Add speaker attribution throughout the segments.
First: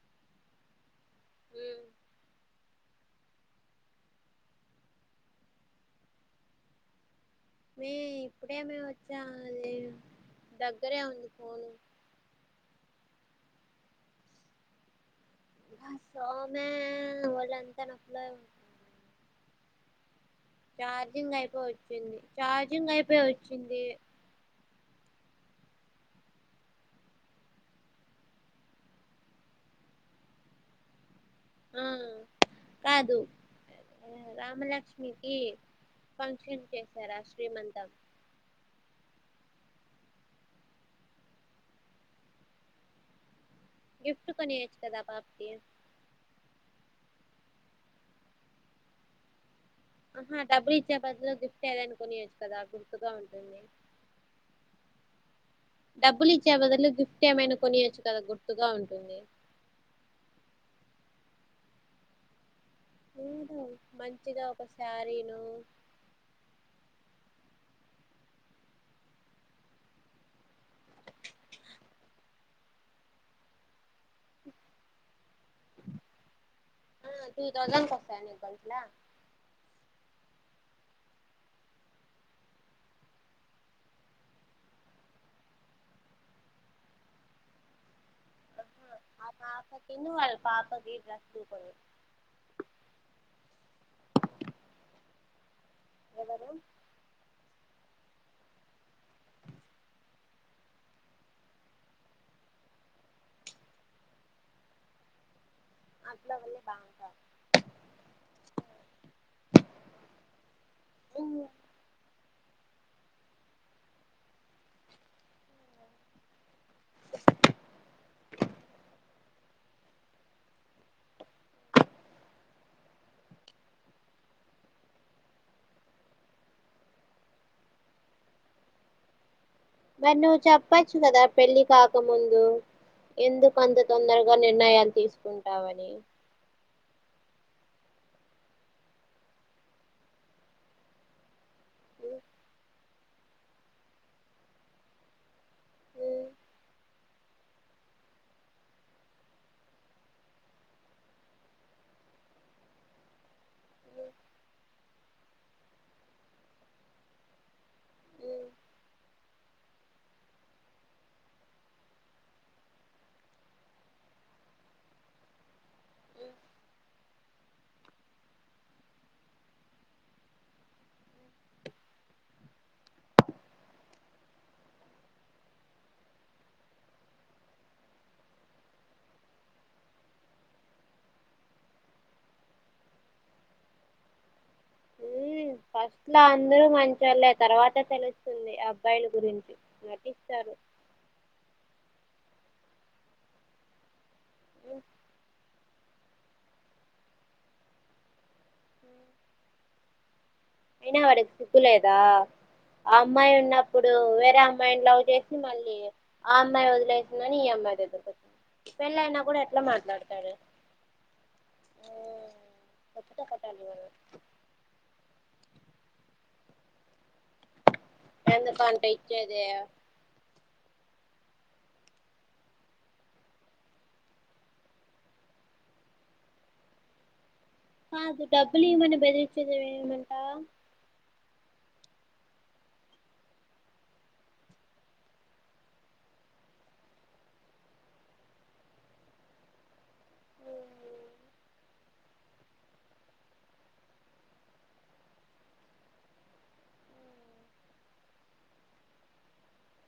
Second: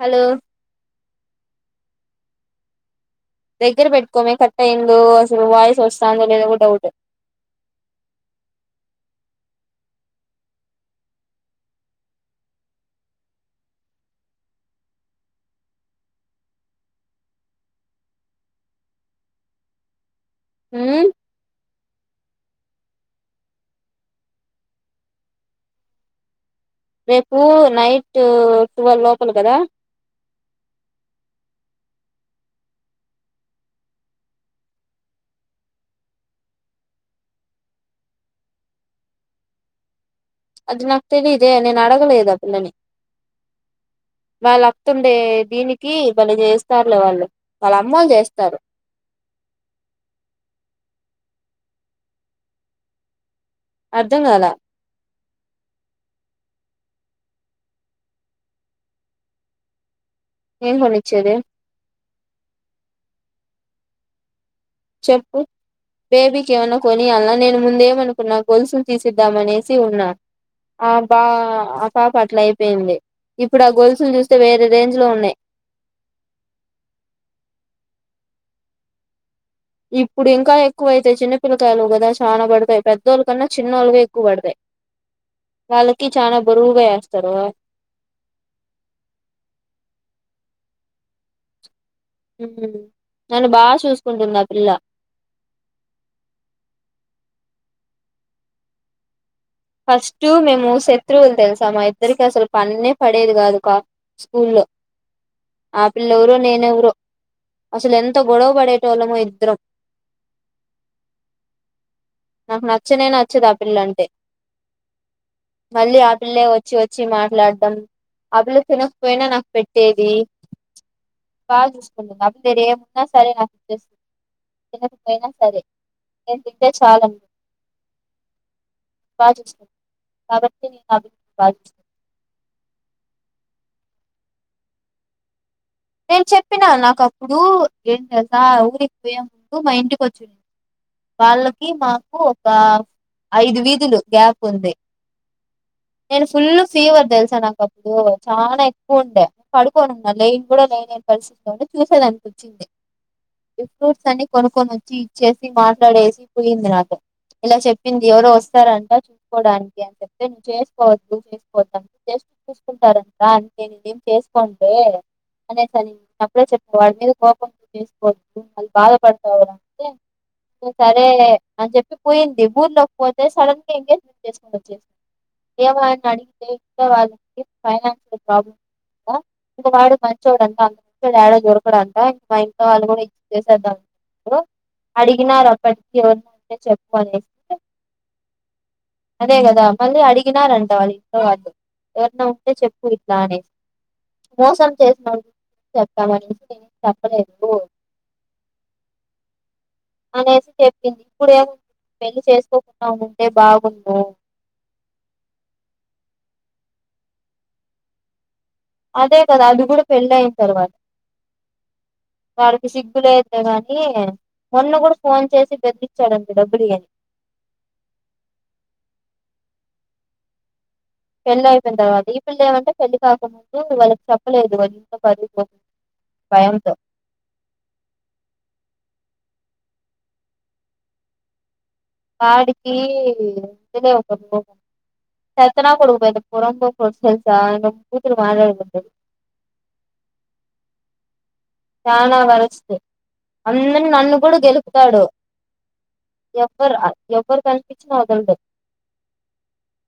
Speaker 1: Hello దగ్గర పెట్టుకోమే cut అయిందు అసలు వాయిస్ వస్తుందో లేదో గూడ డౌటు
Speaker 2: మే ఇప్పుడేమ వచ్చా అది దగ్గరే ఉంది ఫోను బ సామె ఒళ్ళంతా నొప్పులే
Speaker 1: మ్మ్
Speaker 2: చార్జింగ్ ఐపోయి చింది చార్జింగ్ అయిపోయి ఒచ్చింది
Speaker 1: రేపు నైటు టువెల్ లోపల కదా
Speaker 2: ఆ కాదు రామలక్ష్మికి ఫంక్షన్ చేశారా శ్రీమంతం
Speaker 1: అది నాకు తెలిదే నేను అడగలేదా పిల్లని
Speaker 2: గిఫ్ట్
Speaker 1: వాళ్ళ
Speaker 2: కొనియొచ్చు కదా
Speaker 1: అతుండే
Speaker 2: పాపకి
Speaker 1: దీనికి వాళ్ళ జేస్ స్తారులే వాళ్ళు వాళ్ళ అమ్మోళ్లు చేస్తారు
Speaker 2: ఆహా డబ్బులు ఇచ్చే బద్లో గిఫ్ట్ ఏదయిన కొనియచ్చు కదా గుర్తుగా ఉంటుంది
Speaker 1: అర్ధం గాలా
Speaker 2: డబ్బులు ఇచ్చే బదులు గిఫ్ట్ ఏమైనా కొనియొచ్చు కదా గుర్తుగా ఉంటుంది
Speaker 1: ఏం పనిచ్చది
Speaker 2: అద మంచిద
Speaker 1: చెప్పు పేబ కేవనా కో అలా నేను ముందేమనుకున్నా గొలుసులు తీసిద్దాం అనేసి ఉన్నా ఆ బా ఆ పాప అట్లా అయిపోయింది ఇప్పుడు ఆ గొలుసులు చూస్తే వేరే రేంజ్ లో ఉన్నాయి్
Speaker 2: త దౌజండ్ కసని గల్ట్లా
Speaker 1: ఇప్పుడు ఇంకా ఎక్కువైతయి చిన్న పిల్లకాయలు కదా చానా పడతాయి పెద్దోళ్ళ కన్నా చిన్నోళ్ళుగా ఎక్కువ పడతాయి వాళ్ళకి చానా బరువుగా వేస్తారు
Speaker 2: ఆ పాప కన్న వాళ పాపకిస్తు కూడా
Speaker 1: నన్ను బాగా చూసుకుంటున్న పిల్ల
Speaker 2: ఎవరు
Speaker 1: ఫస్ట్ మేము శత్రువులు తెలుసా మా ఇద్దరికి అసలు పన్ననే పడేది కాదు కా స్కూల్లో ఆపిల్
Speaker 2: అట్లా
Speaker 1: ఎవరో
Speaker 2: వాళ్ళే
Speaker 1: నేనె ఎవరో
Speaker 2: బాగుంటారు
Speaker 1: అసలు ఎంత గొడవ పడేటో వాళ్ళమో ఇద్దరం నాకు నచ్చనే నచ్చదు ఆ పిల్ల అంటే మళ్ళీ ఆ పిల్లే వచ్చి వచ్చి మాట్లాడడం ఆ పిల్లు తినకపోయినా నాకు పెట్టేది బాగా చూసుకుంటును అబలు మీర ఏమున్నా సరే నాకు ఇచ్చేస్తుంది తినకపోయినా సరే నేను తింటే చాలన్నా బస్త
Speaker 2: మరి నువ్వు చెప్పచ్చు కదా పెళ్లి
Speaker 1: చూసుకున్నాను
Speaker 2: కాకముందు ఎందుకు అంత తొందరగా నిర్ణయాలు తీసుకుంట
Speaker 1: నేను చెప్పినాను నాకు ఒకప్పుడుం ఊరికి పోయా ముంటూ మా ఇంటికి వచ్చి వాళ్ళకి మాకు ఒక ఐదు వీధులు గ్యాప్ ఉంది నేను
Speaker 2: ఉమ్,
Speaker 1: ఫుల్ ఫీవర్ తె నాకప్పుడు చాలా ఎక్కువ ఉండే కడుకోని ఉన్నా లే కూడా లేని పరిస్థితి చూసేదిాంతక వచ్చింది ఫ్రూట్స్ అని కొనుక్కొని వచ్చి ఇచ్చేసి మాట్లాడేసి పోయింది నాకు ఇలా చెప్పింది ఎవరో వస్తారంట చూసుకోవడానికి అని చెప్తే నువ్వు చేసుకోవద్దు చేసుకోవద్ జస్ట్ చూసుకుంటారంట అందుే న ఏం చేసుకోంటే అనే సరిప్పుడే చెప్పి వాడి మీద కోపం చేసుకోవద్దు వాళ్ళు బాధపడతాారు అంటే సరే అని చెప్పి పోయింది ఊర్లోకి పోతే సడన్ గా ఎంగేజ్మెంట్ చేసుకు వచ్చ ఏమని అడిగితే ఇంకా వాళ్ళకి ఫైనాన్షియల్ ప్రాబ్లమ్ ఇంకా వాడు మంచి చూడంట అ డాడ దొడకడంట ఇం మా ఇం వాళ్ళు కూడా ఇచ్చ చేసేద్ద అడి
Speaker 2: ఫస్ట్ లో అందరూ మంచి వాళ్ళే తర్వాత తెలుస్తుంది అబ్బాయిల
Speaker 1: అదే
Speaker 2: గురించి
Speaker 1: కదా మళ్ళీ
Speaker 2: నటిస్తారు
Speaker 1: అడిగినారంట వాళ్ళ ఇంట్లో వాళ్ళు ఎవరన్నా ఉంటే చెప్పు ఇట్లా అనేసి మోసం చే చెప్పాలి అనేసి నేనేం చెప్పలేదు రోయి
Speaker 2: అయినా వాడికి సిగ్గు
Speaker 1: ఏముంది
Speaker 2: లేదా
Speaker 1: పెళ్లి చేసుకోకుండా
Speaker 2: ఆ
Speaker 1: ఉంటే
Speaker 2: అమ్మాయి ఉన్నప్పుడూ
Speaker 1: బాగుండు
Speaker 2: వేరే అమ్మాయిని లవ్ చేసి మళ్ళీ ఆ అమ్మాయి వదిలేసింది అనీ ఈ అమ్మాయితో తిరు
Speaker 1: అదే కదా అది కూడా పెళ్ళి అయిన తర్వాత వాడికి సిగ్గు
Speaker 2: చెప్పుతో
Speaker 1: లేదులే
Speaker 2: కొట్టాలి
Speaker 1: గానీ
Speaker 2: మనం
Speaker 1: మొన్న గూడ ఫోన్ చేసి బెదిరిచ్చాడంట డబ్బులు ఈ అని
Speaker 2: ఎందుకంట ఇచ్చేదీ
Speaker 1: పెళ్లి అయిపోయిన తర్వాత ఈ పిల్ల ఏమంటే పెళ్లి కాకముందు వాళ్ళకి చెప్పలేదు వాళ్ళ ఇంట్లో [unintelligible] భయంతో
Speaker 2: కాదు డబ్బులు ఇయ్యమని బెదిరిచ్చేది ఏమిటంట
Speaker 1: వాడికీ ఒకే ఒక్క కొడుకు చేత్తనా కొడుకు పోరంబోకు కొడుకు తెల్సా బూతులు దీంట్లో మాట్లాడకూడదు
Speaker 2: ఊహు
Speaker 1: చానా వరెస్ట్ అందర్నీ నన్ను కూడా గెలుకుతాడు ఎవ్వరు ఎవ్వరు కనిపించినా వదలడు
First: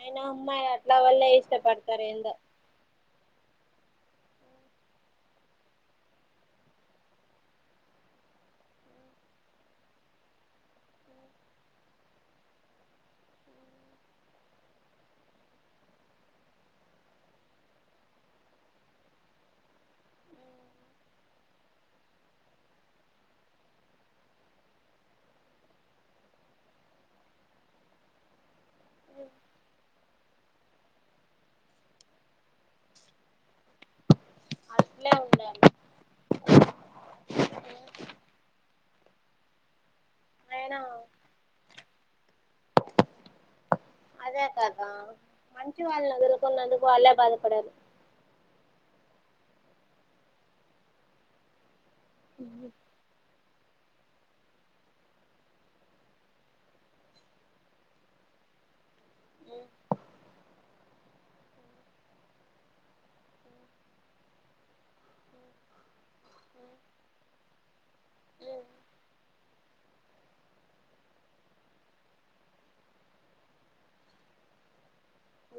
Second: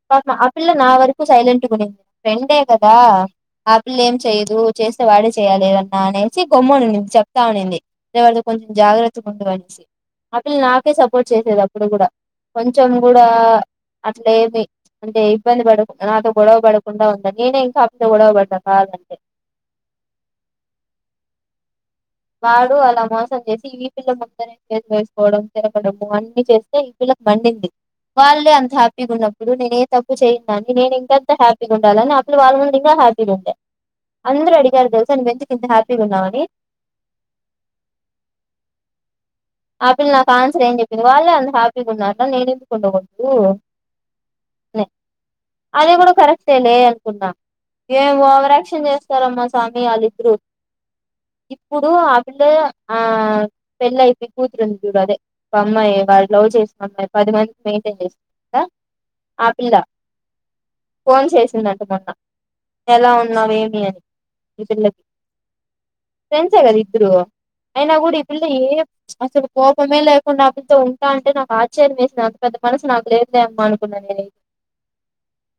Speaker 2: అయినా
Speaker 1: పాపం ఆ
Speaker 2: అమ్మాయి
Speaker 1: పిల్ల నా
Speaker 2: అట్లా
Speaker 1: వరకు
Speaker 2: వల్లే
Speaker 1: సైలెంట్ గున్నింది
Speaker 2: ఇష్టపడతారు ఏందో
Speaker 1: ఫ్రెండే కదా ఆపిల్ల ఏం చేయ్యదూ చేస్తే వాడే చేయాలిఏదన్నా అనే చి గమ్మున ఉండింది చెప్తా అనింది ఏ వాడితో కొంచెం జాగ్రత్తగా ఉండు అనేసి ఆపిల్ల నాకే సపోర్ట్ చేసేది అప్పుడు కూడా కొంచెం కూడా ఆ అట్లేమి అంటే ఇబ్బంది పడకు నాతో గొడవ పడకుండా ఉండేది నేనే ఇంకా ఆపిల్ల తో గొడవ పడతాను కావాలంటే వాడు అలా మోసం చేసి ఈ పిల్ల ముందరే చేతులు వేసుకోవడం తిరగడము అన్ని చేస్తే ఈ పిల్లకు మండింది వాళ్ళే అంత హ్యాపీగ ఉన్నప్పుడు నేను ఏ తప్పు చేయందాన్ని నేను ఇంకంత హ్యాపీగా ఉండాలని ఆ పిల్ల వాళ్ళ ముందు ఇంకా హ్యాపీగా ఉండే అందరూ అడిగారు తెలుస
Speaker 2: అట్లే ఉండాలి
Speaker 1: నువ్వెందుకింత హ్యాపీగా ఉన్నావని ఆ పిళ్ళ నాక్ ఆన్సర్ ఏం
Speaker 2: అయినా
Speaker 1: చెప్పింది వాళ్ళే అంత హ్యాప్ గా ఉన్నారు నేనెందుకు ఉండకూడదూ
Speaker 2: అదే కదా మంచి
Speaker 1: అది కూడ
Speaker 2: వాళ్ళని
Speaker 1: కరెక్టే లే
Speaker 2: వదులుకున్నందుకు వాళ్ళే
Speaker 1: అనుకున్నా
Speaker 2: బాధపడాలి
Speaker 1: ఏం ఓవరాక్షన్ చేస్త చిత్తారమ్మ స్వామి వాళ్ళిద్దరూ ఇప్పుడూ ఆ పిల్లె ఆ పెళ్ళి అయిపోయింది కూతురుంది చూడు అదే అమ్మాయి వాడు లవ్ చేసిన అమ్మాయి పది మందినీ మెయింటైన్ చేస్తుందంటా ఆ పిల్ల ఫోన్ చేసిందంట మొన్న ఎలా ఉన్నావ ఏమి అని ఈ పిల్లకి ఫ్రెండ్సే కదా ఇద్దరూ అయినా కూడా ఈ పిల్ల ఏం అసలు కోపమే లేకుండా ఆపిల్లతో ఉంటా అంటే నాకు ఆశ్చర్యం వేసింది అంత పెద్ద మనసు నాకు లేదులే అమ్మ అనుకున్నాను నేనైతే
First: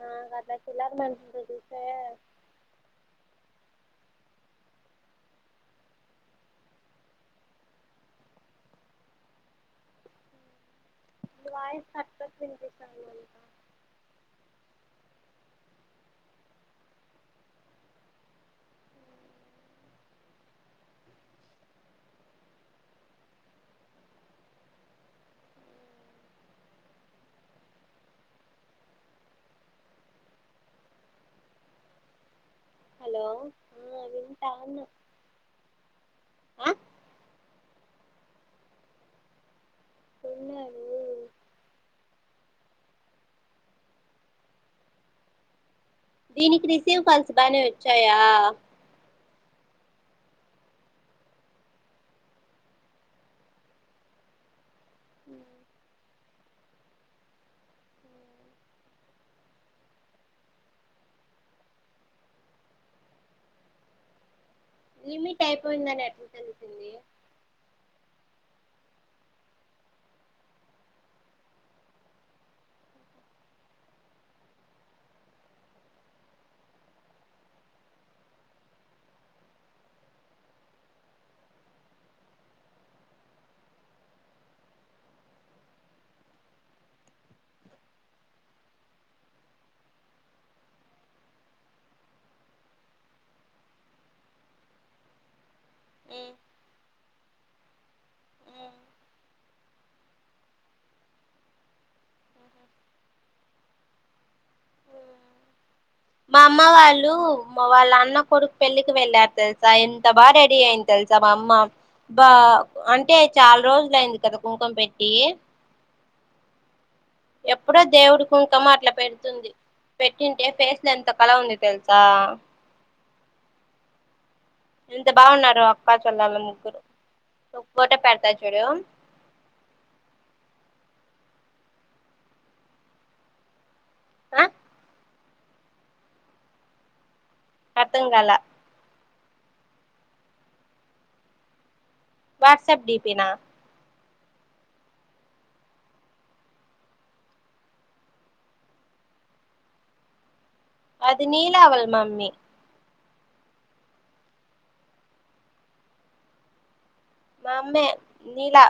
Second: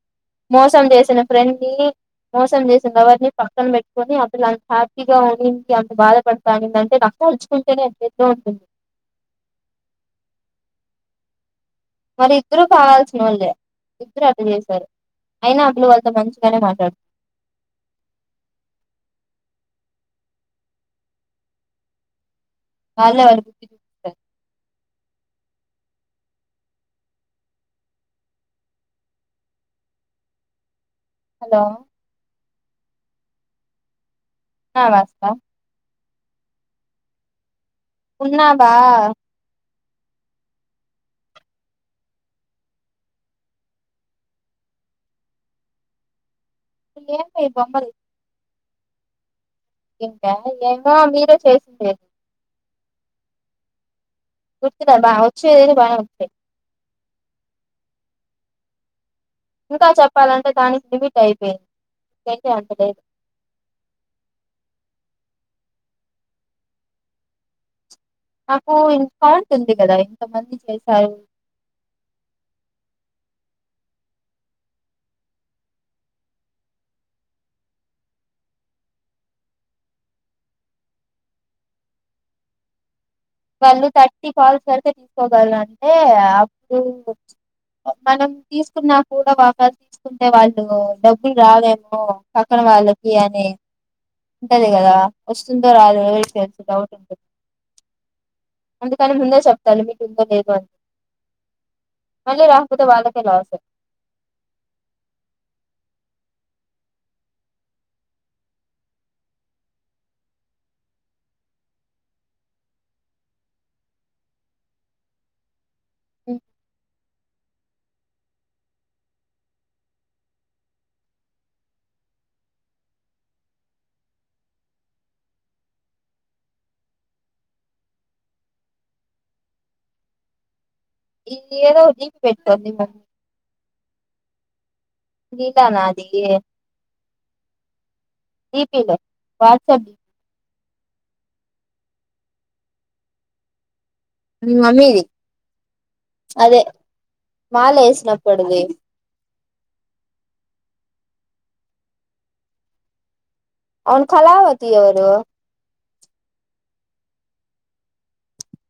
Speaker 2: నాకు అట్లా
Speaker 1: మోసం
Speaker 2: చిల్లర
Speaker 1: చేసిన
Speaker 2: మనుషుల్ని
Speaker 1: ఫ్రెండ్ ని
Speaker 2: చూస్తే
Speaker 1: మోసం చేసింది కాబట్ నీ పక్కన పెట్టుకొని అసలు అంత హ్యాపీగా ఉందిండి అంత బాధపడతా ఉండింది అంటే నాకు తలచుకుంటేనే ఏ
Speaker 2: నీ వాయిస్ కట్
Speaker 1: మరి
Speaker 2: కట్
Speaker 1: ఇద్దరూ
Speaker 2: వినిపిస్తాంది
Speaker 1: కావాల్సిన
Speaker 2: మౌనిక
Speaker 1: వాళ్ళే ఇద్దరు మోసం చేశారు అయినా ఆ పిల్ల వాళ్ళతో మంచిగానే మాట్లాడుతుంది వాళ్ళే వనికి హలో
Speaker 2: హలో ఆ వింటాన్న
Speaker 1: ఆ వస్తాం
Speaker 2: ఆ
Speaker 1: ఉన్నావ
Speaker 2: ఉన్నాను దీనికి రిసీవ్ కలిసి
Speaker 1: ఏమి ఈ
Speaker 2: బానే
Speaker 1: బొమ్మలు
Speaker 2: వచ్చాయ
Speaker 1: ఇంకా ఏమో మీరే చేసింది గుర్తు లేదు వచ్చేదెదో బాగనే ఉంది ఇంకా చప్పాలంటే టానిక్ లిమిట్ అయిపేన్ద్ [unintelligible]
Speaker 2: లిమిట్ అయిపోయిందని ఎట్ల తెలుస్తుంది.
Speaker 1: నాకు ఇన్ఫాంట్ ఉంది కదా ఎంత మంది చేసారు వాళ్ళు థట్టి కాల్స్ కడితే తీసుకోగల అంటే అప్పుడు బొచ్ మనం తిసుకున్నా కూడా వాపస్ తీసుకుంటే వాళ్ళు డబ్బులు రావేమో పక్కన వాళ్ళకి అని ఉంటది గదా వొస్ సుందో రాదో
Speaker 2: మ్మ్
Speaker 1: [unintelligible] డౌట్ [unintelligible]
Speaker 2: మ్మ్
Speaker 1: అందుకని ముందే చప్తాను మీకు ఉందో లేదో అని మళ్ళీ రాక్పోతే వాళ్ళకే లాస్
Speaker 2: మా అమ్మ వాళ్ళు మా వాళ్ళ అన్న కొడుక్ పెళ్ళికి వెళ్ళార్ తెల్సా ఎంత బా రెడీ అయింది తెల్సా మా అమ్మ బా అంటే చాల్ రోజులు అయింది కదా కుంకుం పెట్టి
Speaker 1: ఓ
Speaker 2: ఎప్పుడో దేవుడి కుంకము అట్ల పెడ్తుంది పెట్టింటే ఫేస్ లో ఎంత కళ ఉంది తెల్సా ఎంత బావున్నారో అక్కా చెల్లెలు ముగ్గురు ఒక్ ఫోటో పెడ్తా చూడు
Speaker 1: ఈ ఏదో ఒటి పెట్టంది మొంగ్
Speaker 2: ఆ
Speaker 1: నీకానా [unintelligible]
Speaker 2: అర్థం కాలా
Speaker 1: వాట్సాప్
Speaker 2: వాట్సాప్ డీపీనా
Speaker 1: మీ మమ్మీది అదే మాల యేసినప్పుడది
Speaker 2: అది నీలా వాళ్ళ మమ్మీ
Speaker 1: అవును కళావతి ఎవరు
Speaker 2: మామ్మే నీలా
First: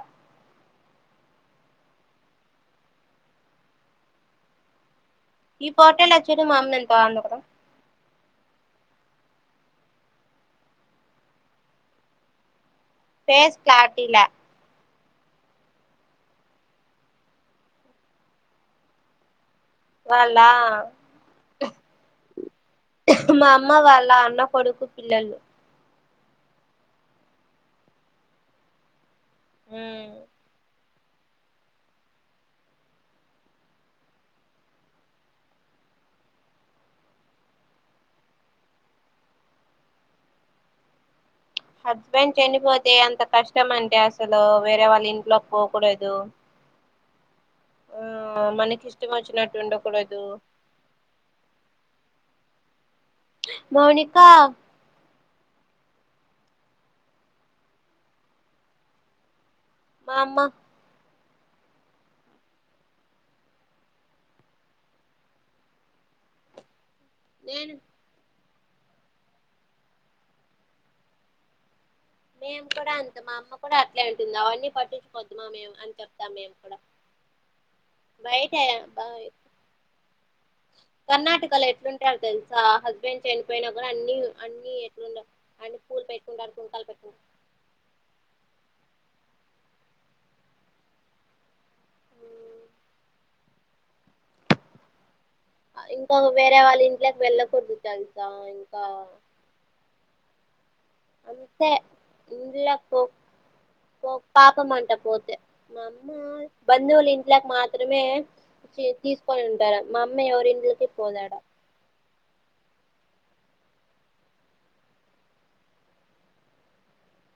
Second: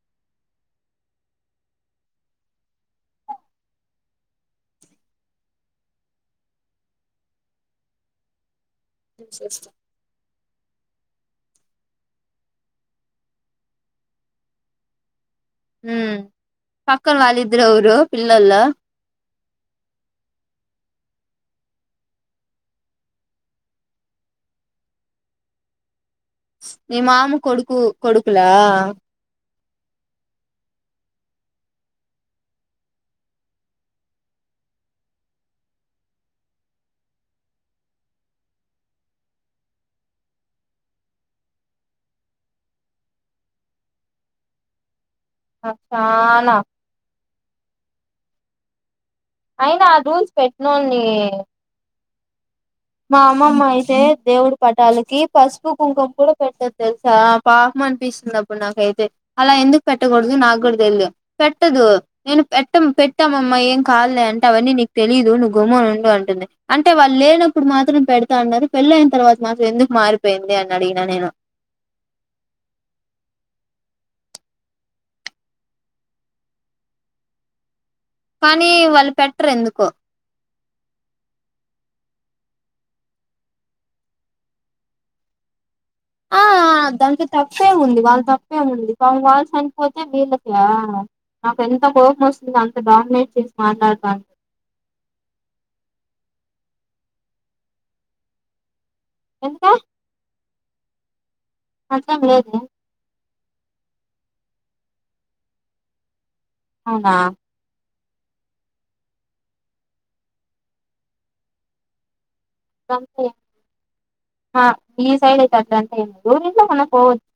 Speaker 2: ఈ పోటలో చూడు మా అమ్మ ఎంత బాగుందో కదా
Speaker 1: చేస్త
Speaker 2: ఫేస్ క్లారిటిలా
Speaker 1: హ్మ్ పక్కన వాళ్ళిద్దరు ఎవ్వరూ పిల్లోలు
Speaker 2: వాళ్ళా మా అమ్మ వాళ్ళ అన్న కొడుకు పిల్లలు
Speaker 1: మీ మామ కొడుకు కొడుకులా
Speaker 2: హ్మ్ హస్బెండ్ చనిపోతే అంత కష్టం అంటే అసలు వేరే వాళ్ళు ఇ
Speaker 1: ఆ చానా
Speaker 2: ఆ మనకి ఇష్ట
Speaker 1: అయినా ఆ రూల్స్ పెట్నోడిని మా అమ్మమ్మ అయితే
Speaker 2: మౌనిక
Speaker 1: దేవుడి పట్టాలకి పసుపు కుంకుం కూడా పెట్టదు తెలుసా పాపం అనిపిస్తుంది అప్పుడు నాకైతే అలా ఎందుకు
Speaker 2: మా
Speaker 1: పెట్టకూడదు
Speaker 2: అమ్మ
Speaker 1: నాకు కూడా తెలదు పెట్టదు నేను పెట్ట పెట్టామమ్మా ఏం కాదులే అంటే అవన్నీ నీకు తెలీదు నువ్వు గమునుండు అంటుంది అంటే వాళ్ళు లే ఇప్పుడు
Speaker 2: నేను
Speaker 1: మాత్రం పెడ అన్నారు పెళ్ళైన తర్వాత మాత్రం ఎందుకు మారిపోయింది అన్నాడు ఈన నేను
Speaker 2: మేము కూడా అంత మా అమ్మ కూడా అట్లే అంటుంది అవన్నీ పట్టించుకోద్దుమా మేము అని చెప్తాం మేము కూడా బయటా
Speaker 1: కానీ వాళ్ళు పెట్టరు ఎందుకో
Speaker 2: కర్ణాటకలో ఎట్లుంట ట్టారు తెలుసా హస్బెండ్ చనిపోయినా కూడా అన్ని అన్ని ఎట్ండ అన్నీ పూలు
Speaker 1: ఆ
Speaker 2: పెట్టుకుంటారు కుంకాలు పెటు
Speaker 1: దాంట్లో తప్పేం ఉంది వాళ్ళ తప్పేం ఉంది కాదు వాళ్ళ చనిపోతే వీళ్ళకీ ఆ నాకు ఎంత కోపం వస్తది అంటే డామినేట్ చేసి మాట్లాడతాను
Speaker 2: ఇంకా వేరే వాళ్ళ ఇంట్లోకి వెళ్ళకూడదు తెలుసా ఇంకా
Speaker 1: ఎంత
Speaker 2: అంతే
Speaker 1: లేదే
Speaker 2: ఇలాపో పో పాపమంట పోతే అమ్మా బందవళ్ళ
Speaker 1: అవునా
Speaker 2: ఇంట్లక్ మాత్రమే తీసుకొని ఉంటార మా అమ్మ ఎవరింటికి పోతాడా
Speaker 1: అట్లంటే ఈ సైడ్ అయితే అట్లాంటే ఏ దూ ఇంలో మన పోవచ్చు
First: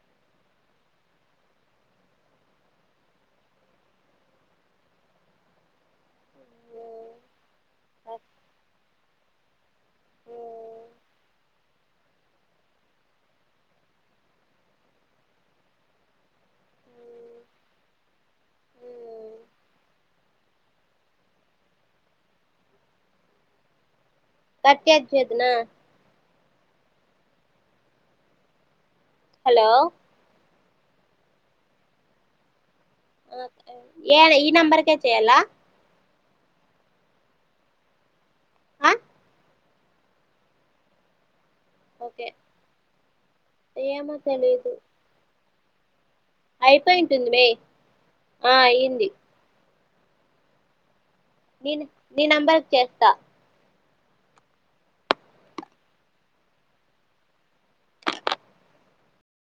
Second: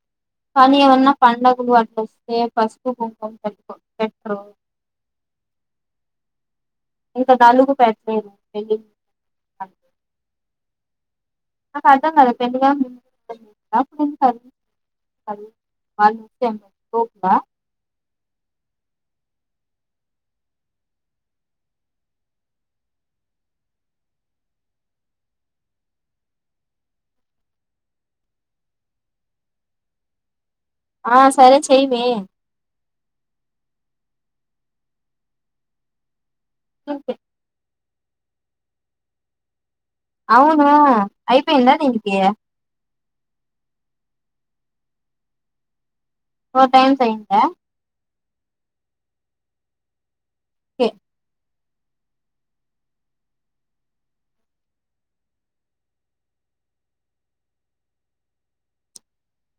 Speaker 1: కానీ ఏమన్నా పండగలు అట్లా వస్తే ఫస్టు పెట్రో అ
Speaker 2: ఓ
Speaker 1: నాకు అర్థం కదా పెగాప్పు వాళ్ళచ్చకుడా
Speaker 2: అ కట్టజ అదునా హలో
Speaker 1: ఆ సరే చెవే
Speaker 2: ఏ ఈ నంబర్కే చేయాల
Speaker 1: ఓకే
Speaker 2: ఆ
Speaker 1: అవును అయి ఎందా దీనికి
Speaker 2: ఏమొ తెలియదు
Speaker 1: ఫోర్ టైమ్స్ అఇందా
Speaker 2: మే ఆ అఇంది
Speaker 1: కే
Speaker 2: నీను నీ నెంబర్కి చేస్తా